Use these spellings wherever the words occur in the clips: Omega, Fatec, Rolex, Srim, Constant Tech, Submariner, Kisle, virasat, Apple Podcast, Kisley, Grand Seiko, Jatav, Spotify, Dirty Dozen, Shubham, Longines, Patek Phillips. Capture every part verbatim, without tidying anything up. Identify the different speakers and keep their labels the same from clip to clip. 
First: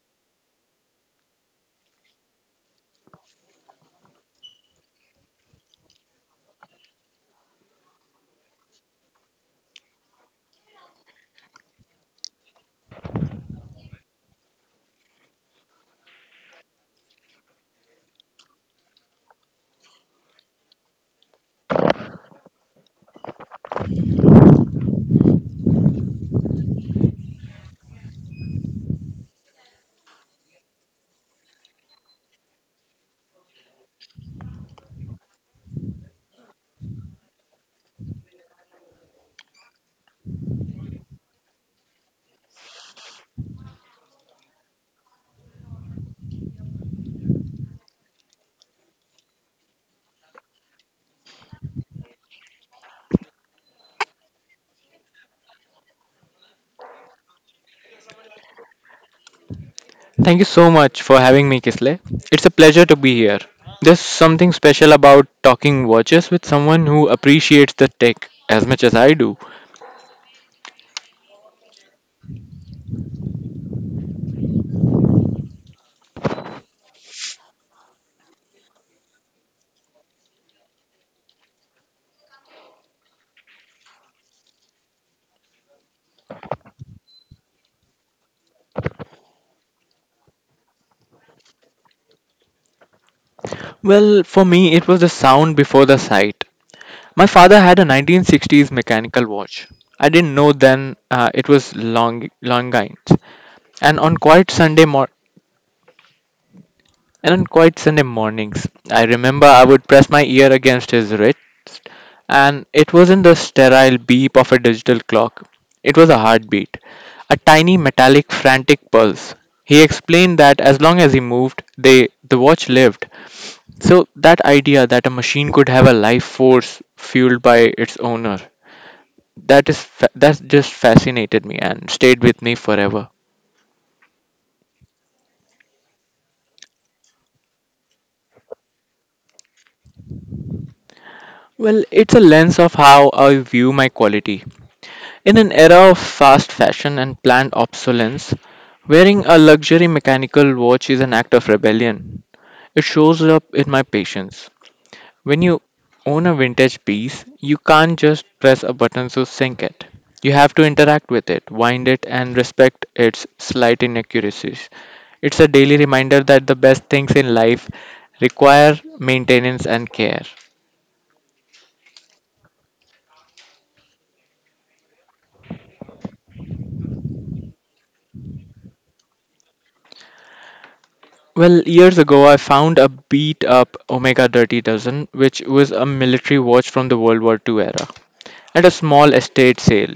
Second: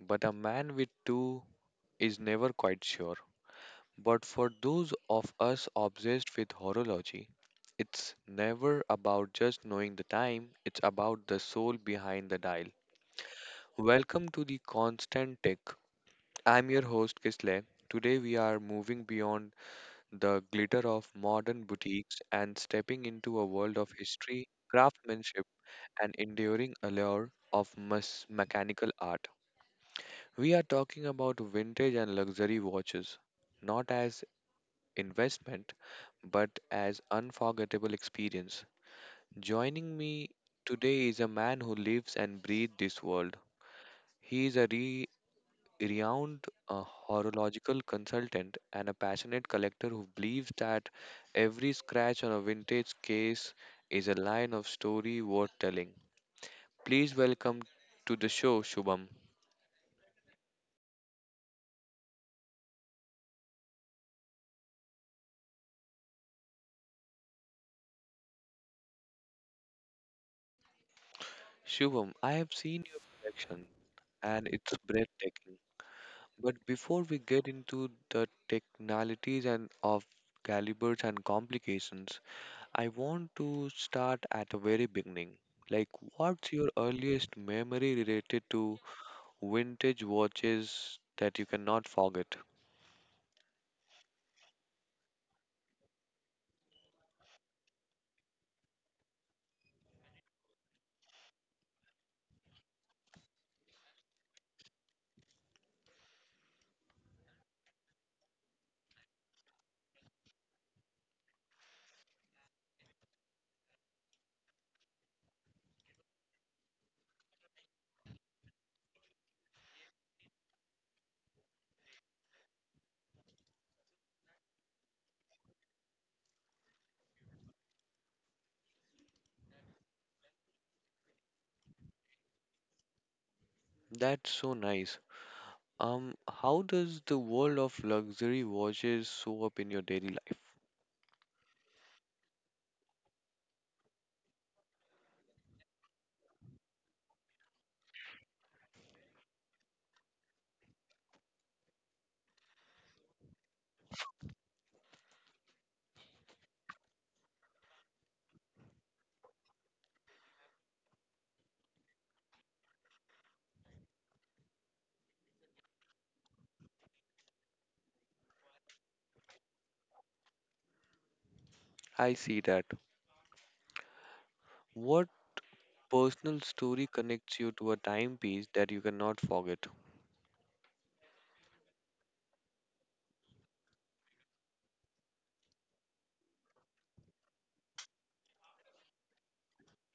Speaker 1: but a man with two is never quite sure. But for those of us obsessed with horology, it's never about just knowing the time, it's about the soul behind the dial. Welcome to the Constant Tech. I'm your host Kisle. Today we are moving beyond the glitter of modern boutiques and stepping into a world of history, craftsmanship, and enduring allure of mes- mechanical art. We are talking about vintage and luxury watches, not as investment, but as unforgettable experience. Joining me today is a man who lives and breathes this world. He is a re- renowned uh, horological consultant and a passionate collector who believes that every scratch on a vintage case is a line of story worth telling. Please welcome to the show, Shubham.
Speaker 2: thank you so much for having me Kisle. It's a pleasure to be here. There's something special about talking watches with someone who appreciates the tech as much as I do.
Speaker 1: Shubham, I have seen your collection and it's breathtaking. But before we get into the technicalities and of calibers and complications, I want to start at the very beginning. Like, what's your earliest memory related to vintage watches that you cannot forget?
Speaker 2: Well, for me it was the sound before the sight. My father had a nineteen sixties mechanical watch. I didn't know then uh, it was long longines. and on quiet sunday morning And on quiet Sunday mornings, I remember I would press my ear against his wrist, and it wasn't the sterile beep of a digital clock. It was a heartbeat, a tiny metallic frantic pulse. He explained that as long as he moved, they the watch lived. So that idea that a machine could have a life force fueled by its owner, that is fa- that just fascinated me and stayed with me forever.
Speaker 1: That's so nice. Um, how does the world of luxury watches show up in your daily life?
Speaker 2: Well, it's a lens of how I view my quality. In an era of fast fashion and planned obsolescence, wearing a luxury mechanical watch is an act of rebellion. It shows up in my patience. When you own a vintage piece, you can't just press a button to sync it. You have to interact with it, wind it, and respect its slight inaccuracies. It's a daily reminder that the best things in life require maintenance and care.
Speaker 1: I see that. What personal story connects you to a timepiece that you cannot forget?
Speaker 2: Well, years ago, I found a beat up Omega Dirty Dozen, which was a military watch from the World War two era, at a small estate sale.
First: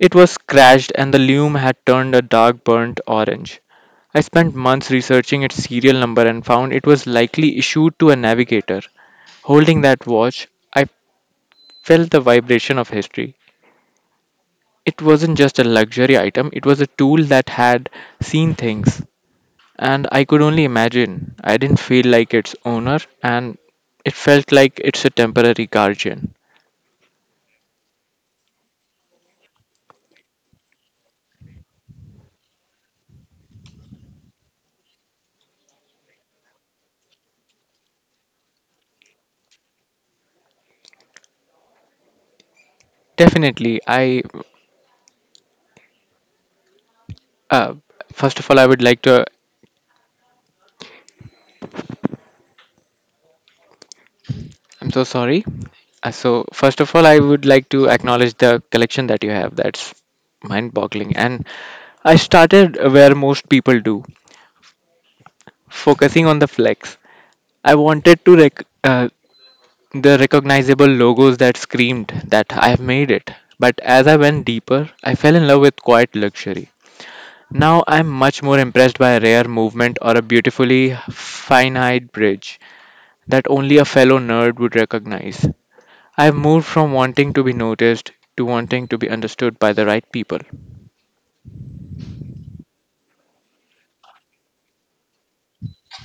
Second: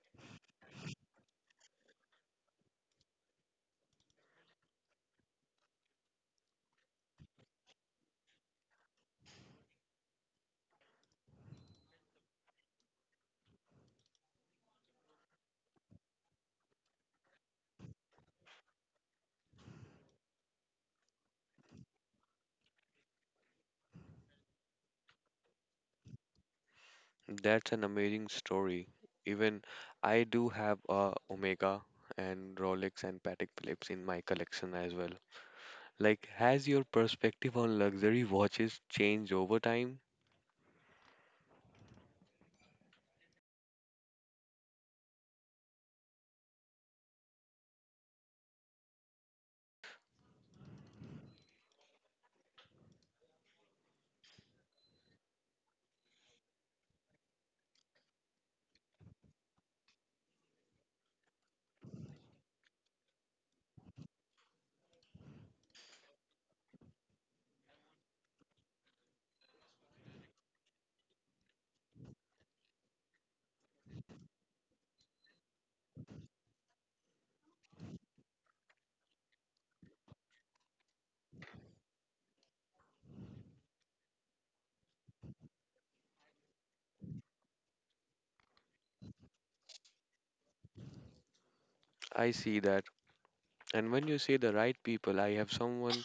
Speaker 2: It was scratched and the lume had turned a dark burnt orange. I spent months researching its serial number and found it was likely issued to a navigator. Holding that watch, I felt the vibration of history. It wasn't just a luxury item, it was a tool that had seen things. And I could only imagine. I didn't feel like its owner, and it felt like it's a temporary guardian.
Speaker 1: That's an amazing story. Even I do have a Omega and Rolex and Patek Phillips in my collection as well. Like, has your perspective on luxury watches changed over time?
Speaker 2: Definitely, I. Uh, first of all, I would like to. I'm so sorry. Uh, so, first of all, I would like to acknowledge the collection that you have. That's mind boggling. And I started where most people do, focusing on the flex. I wanted to rec- uh, The recognizable logos that screamed that I've made it. But as I went deeper, I fell in love with quiet luxury. Now I'm much more impressed by a rare movement or a beautifully fine-eyed bridge that only a fellow nerd would recognize. I've moved from wanting to be noticed to wanting to be understood by the right people.
Speaker 1: I see that. And when you say the right people, I have someone,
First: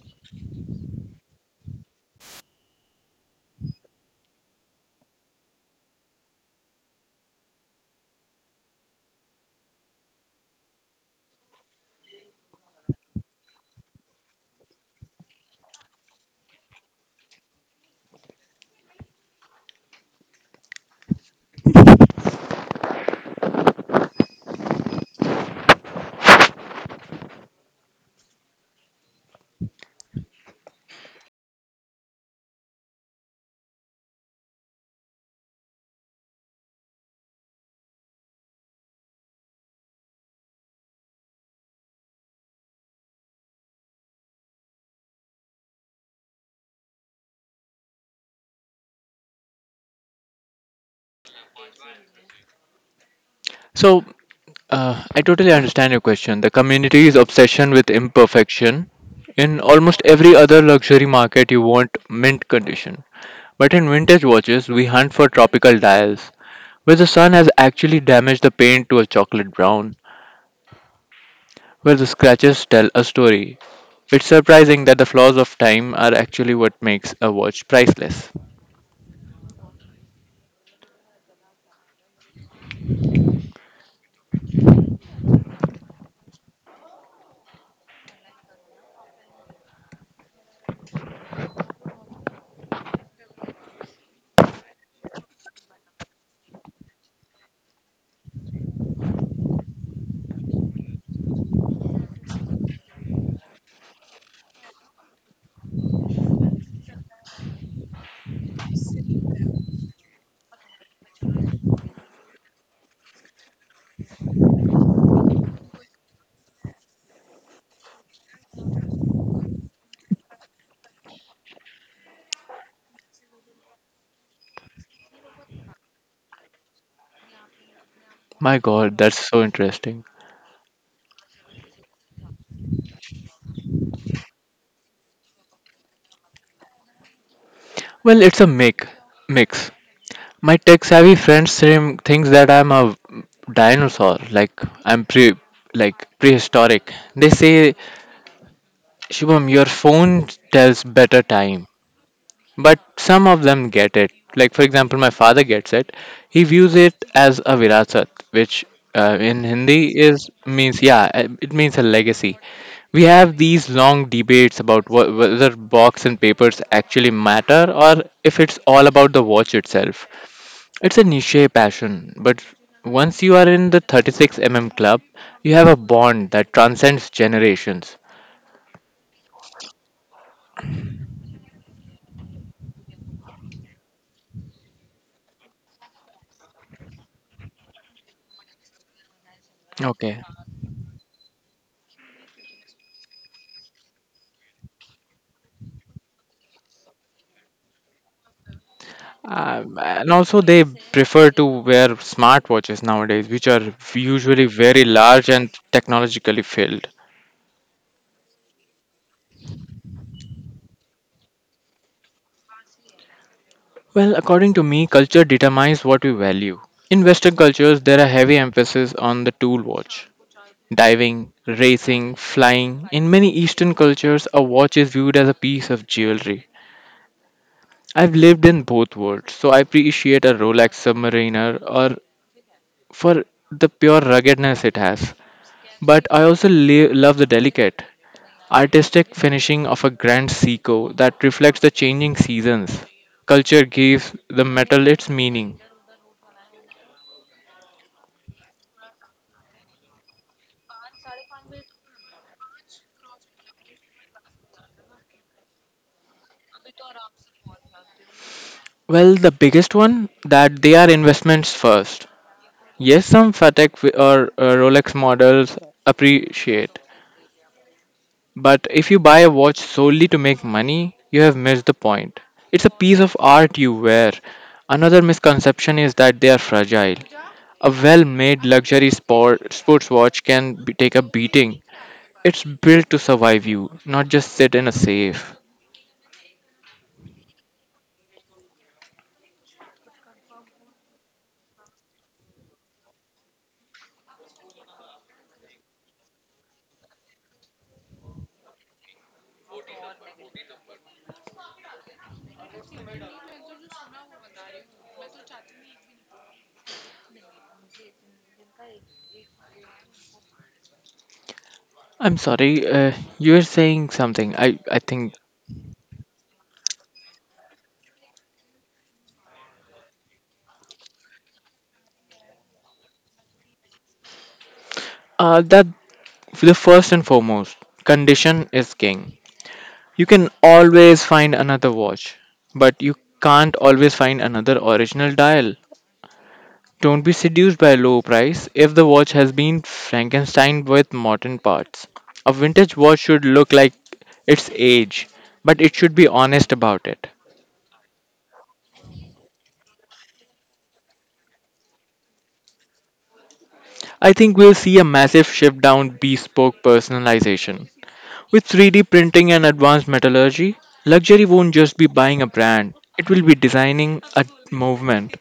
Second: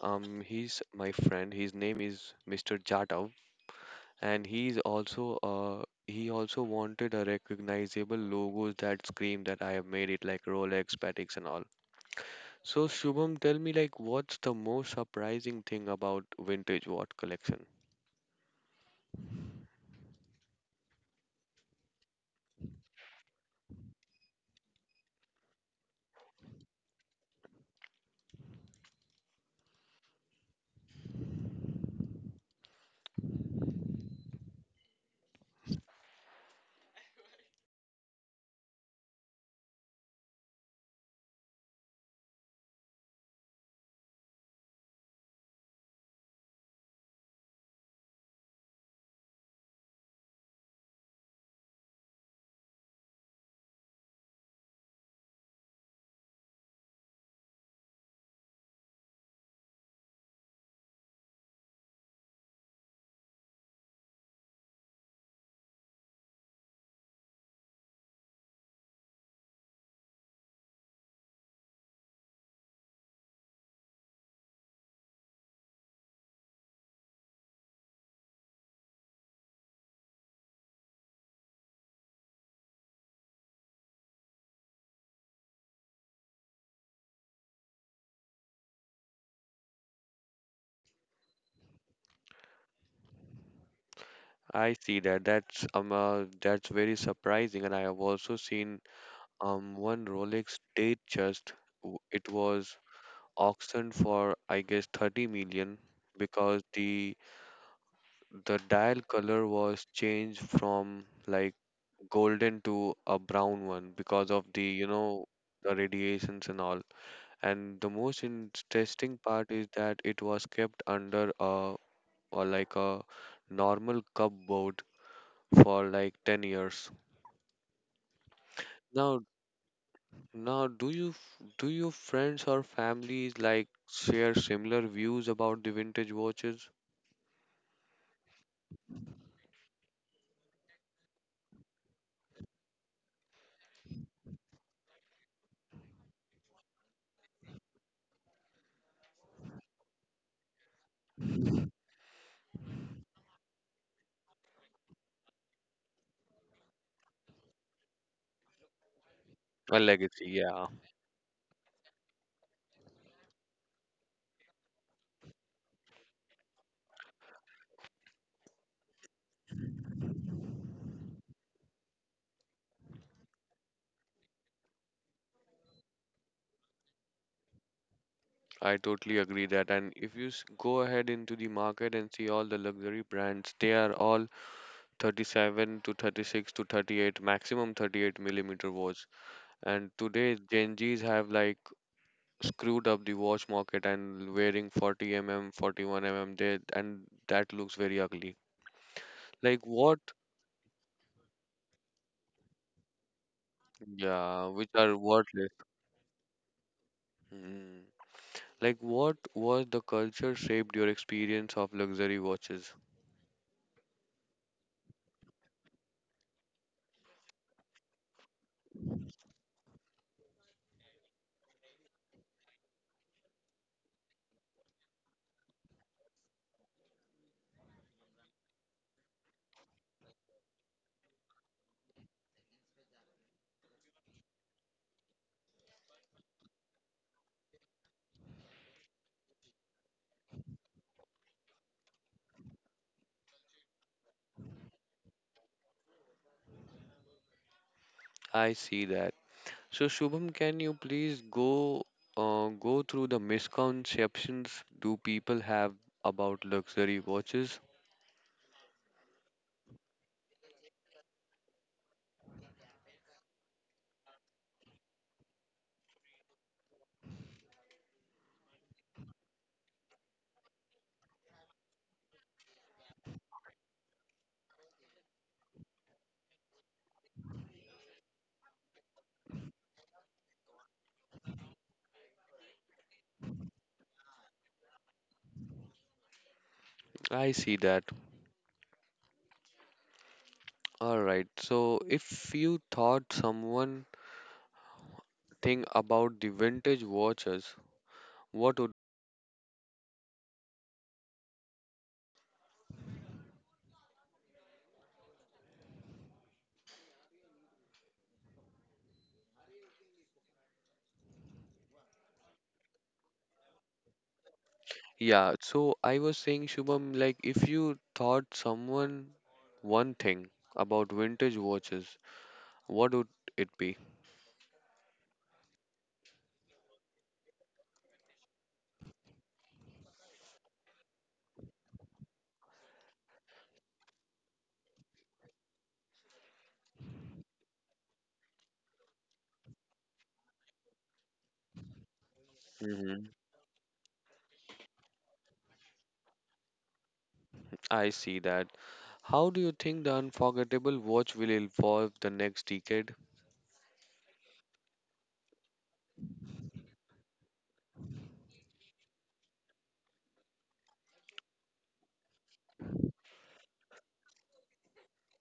Speaker 1: um, he's my friend. His name is mister Jatav and he's also uh he also wanted a recognizable logos that scream that I have made it like Rolex, Patek's and all. So Shubham, tell me like what's the most surprising thing about vintage watch collection?
Speaker 2: So, uh, I totally understand your question. The community's obsession with imperfection. In almost every other luxury market, you want mint condition. But in vintage watches, we hunt for tropical dials, where the sun has actually damaged the paint to a chocolate brown, where the scratches tell a story. It's surprising that the flaws of time are actually what makes a watch priceless.
Speaker 1: I see that. That's um uh, that's very surprising, and I have also seen um one Rolex date just w- it was auctioned for I guess thirty million because the the dial color was changed from like golden to a brown one because of the you know the radiations and all, and the most interesting part is that it was kept under a, or like a, normal cupboard for like ten years.
Speaker 2: My god,
Speaker 1: now
Speaker 2: that's so interesting.
Speaker 1: now do you f- do your friends or families like share similar views about the vintage watches?
Speaker 2: Well, it's a mix. Mix. My tech-savvy friend Srim thinks that I'm a dinosaur, like I'm pre, like prehistoric. They say, Shubham, your phone tells better time. But some of them get it. Like for example, my father gets it. He views it as a virasat, which uh, in
Speaker 1: A
Speaker 2: Hindi
Speaker 1: legacy,
Speaker 2: is
Speaker 1: yeah.
Speaker 2: means yeah, uh, it means a legacy. We have these long debates about wh- whether box and papers actually matter or if it's all about the watch itself. It's a niche passion, but once you are in the thirty-six millimeter club, you have a bond that transcends generations.
Speaker 1: I totally agree that, and if you s- go ahead into the market and see all the luxury brands, they are all thirty-seven to thirty-six to thirty-eight, maximum thirty-eight millimeter watch. And
Speaker 2: Okay.
Speaker 1: today gen z's have like screwed up the watch market and wearing forty millimeters forty-one millimeters, they, and that looks very ugly. Like
Speaker 2: Um,
Speaker 1: what?
Speaker 2: and also they prefer to wear smartwatches nowadays, which are usually
Speaker 1: Yeah, which
Speaker 2: very
Speaker 1: are
Speaker 2: large and
Speaker 1: worthless.
Speaker 2: technologically filled.
Speaker 1: Mm. Like what was the culture shaped your experience of luxury watches?
Speaker 2: Well, according to me, culture determines what we value. In Western cultures, there are heavy emphasis on the tool watch. Diving, racing, flying. In many Eastern cultures, a watch is viewed as a piece of jewelry. I've lived in both worlds, so I appreciate a Rolex Submariner or for the pure ruggedness it has. But I also le- love the delicate, artistic finishing of a grand seiko that reflects the changing seasons. Culture gives the metal its meaning.
Speaker 1: I see that. So Shubham, can you please go uh, go through the misconceptions do people have about luxury watches?
Speaker 2: Well, the biggest one that they are investments first. Yes, some Fatec wi- or uh, Rolex models appreciate, but if you buy a watch solely to make money, you have missed the point. It's a piece of art you wear. Another misconception is that they are fragile. A well made luxury sport, sports watch can be, take a beating. It's built to survive you, not just sit in a safe.
Speaker 1: I see that. All right. So, if you thought someone thing about the vintage watches, what would—
Speaker 2: I'm sorry, uh, you were saying something. I, I think
Speaker 1: Yeah, so I was saying Shubham, like if you thought someone one thing about vintage watches, what would it be?
Speaker 2: uh, that the first and foremost, condition is king. You can always find another watch, but you can't always find another original dial. Don't be seduced by a low price if the watch has been Frankenstein with modern parts. A vintage watch
Speaker 1: Hmm.
Speaker 2: should look like its age, but it should be honest about it.
Speaker 1: I see that. How do you think the unforgettable watch will evolve the next decade?
Speaker 2: I think we'll see a massive shift down bespoke personalization. With three D printing and advanced metallurgy, luxury won't just be buying a brand, it will be designing a movement.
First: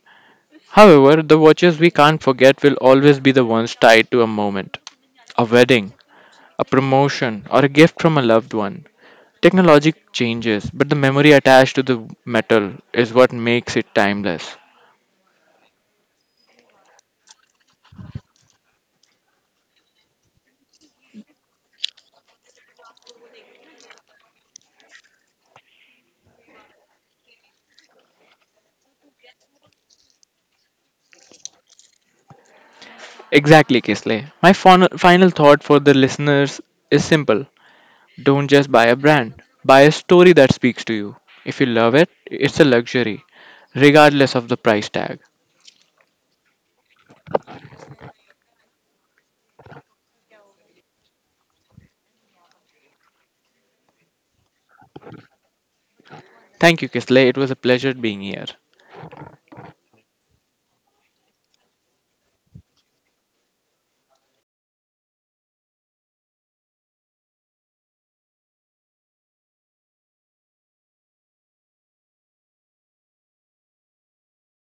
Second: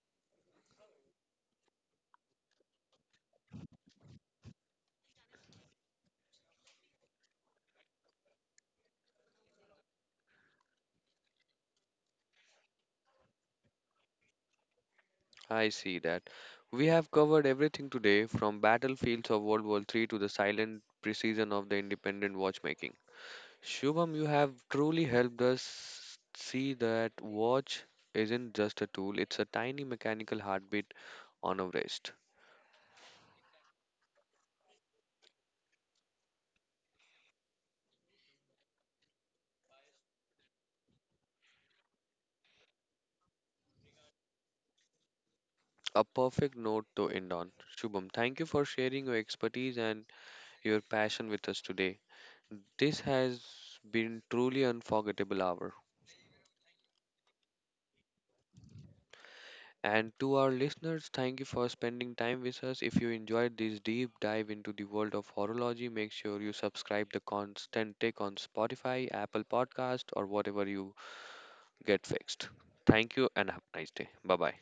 Speaker 2: However, the watches we can't forget will always be the ones tied to a moment, a wedding, a promotion, or a gift from a loved one. Technology changes, but the memory attached to the metal is what makes it timeless.
Speaker 1: I see that. We have covered everything today from battlefields of World War Three to the silent precision of the independent watchmaking. Shubham, you have truly helped us see that watch isn't just a tool, it's a tiny mechanical heartbeat on a wrist.
Speaker 2: Exactly, Kisley. My fon- final thought for the listeners is simple. Don't just buy a brand, buy a story that speaks to you. If you love it, it's a luxury, regardless of the price tag.
Speaker 1: A perfect note to end on. Shubham, thank you for sharing your expertise and your passion with us today. This has been truly unforgettable hour.
Speaker 2: Thank you, Kisley. It was a pleasure being here.
Speaker 1: And to our listeners, thank you for spending time with us. If you enjoyed this deep dive into the world of horology, make sure you subscribe the Constant Tech on Spotify, Apple Podcast, or whatever you get fixed. Thank you and have a nice day. Bye bye.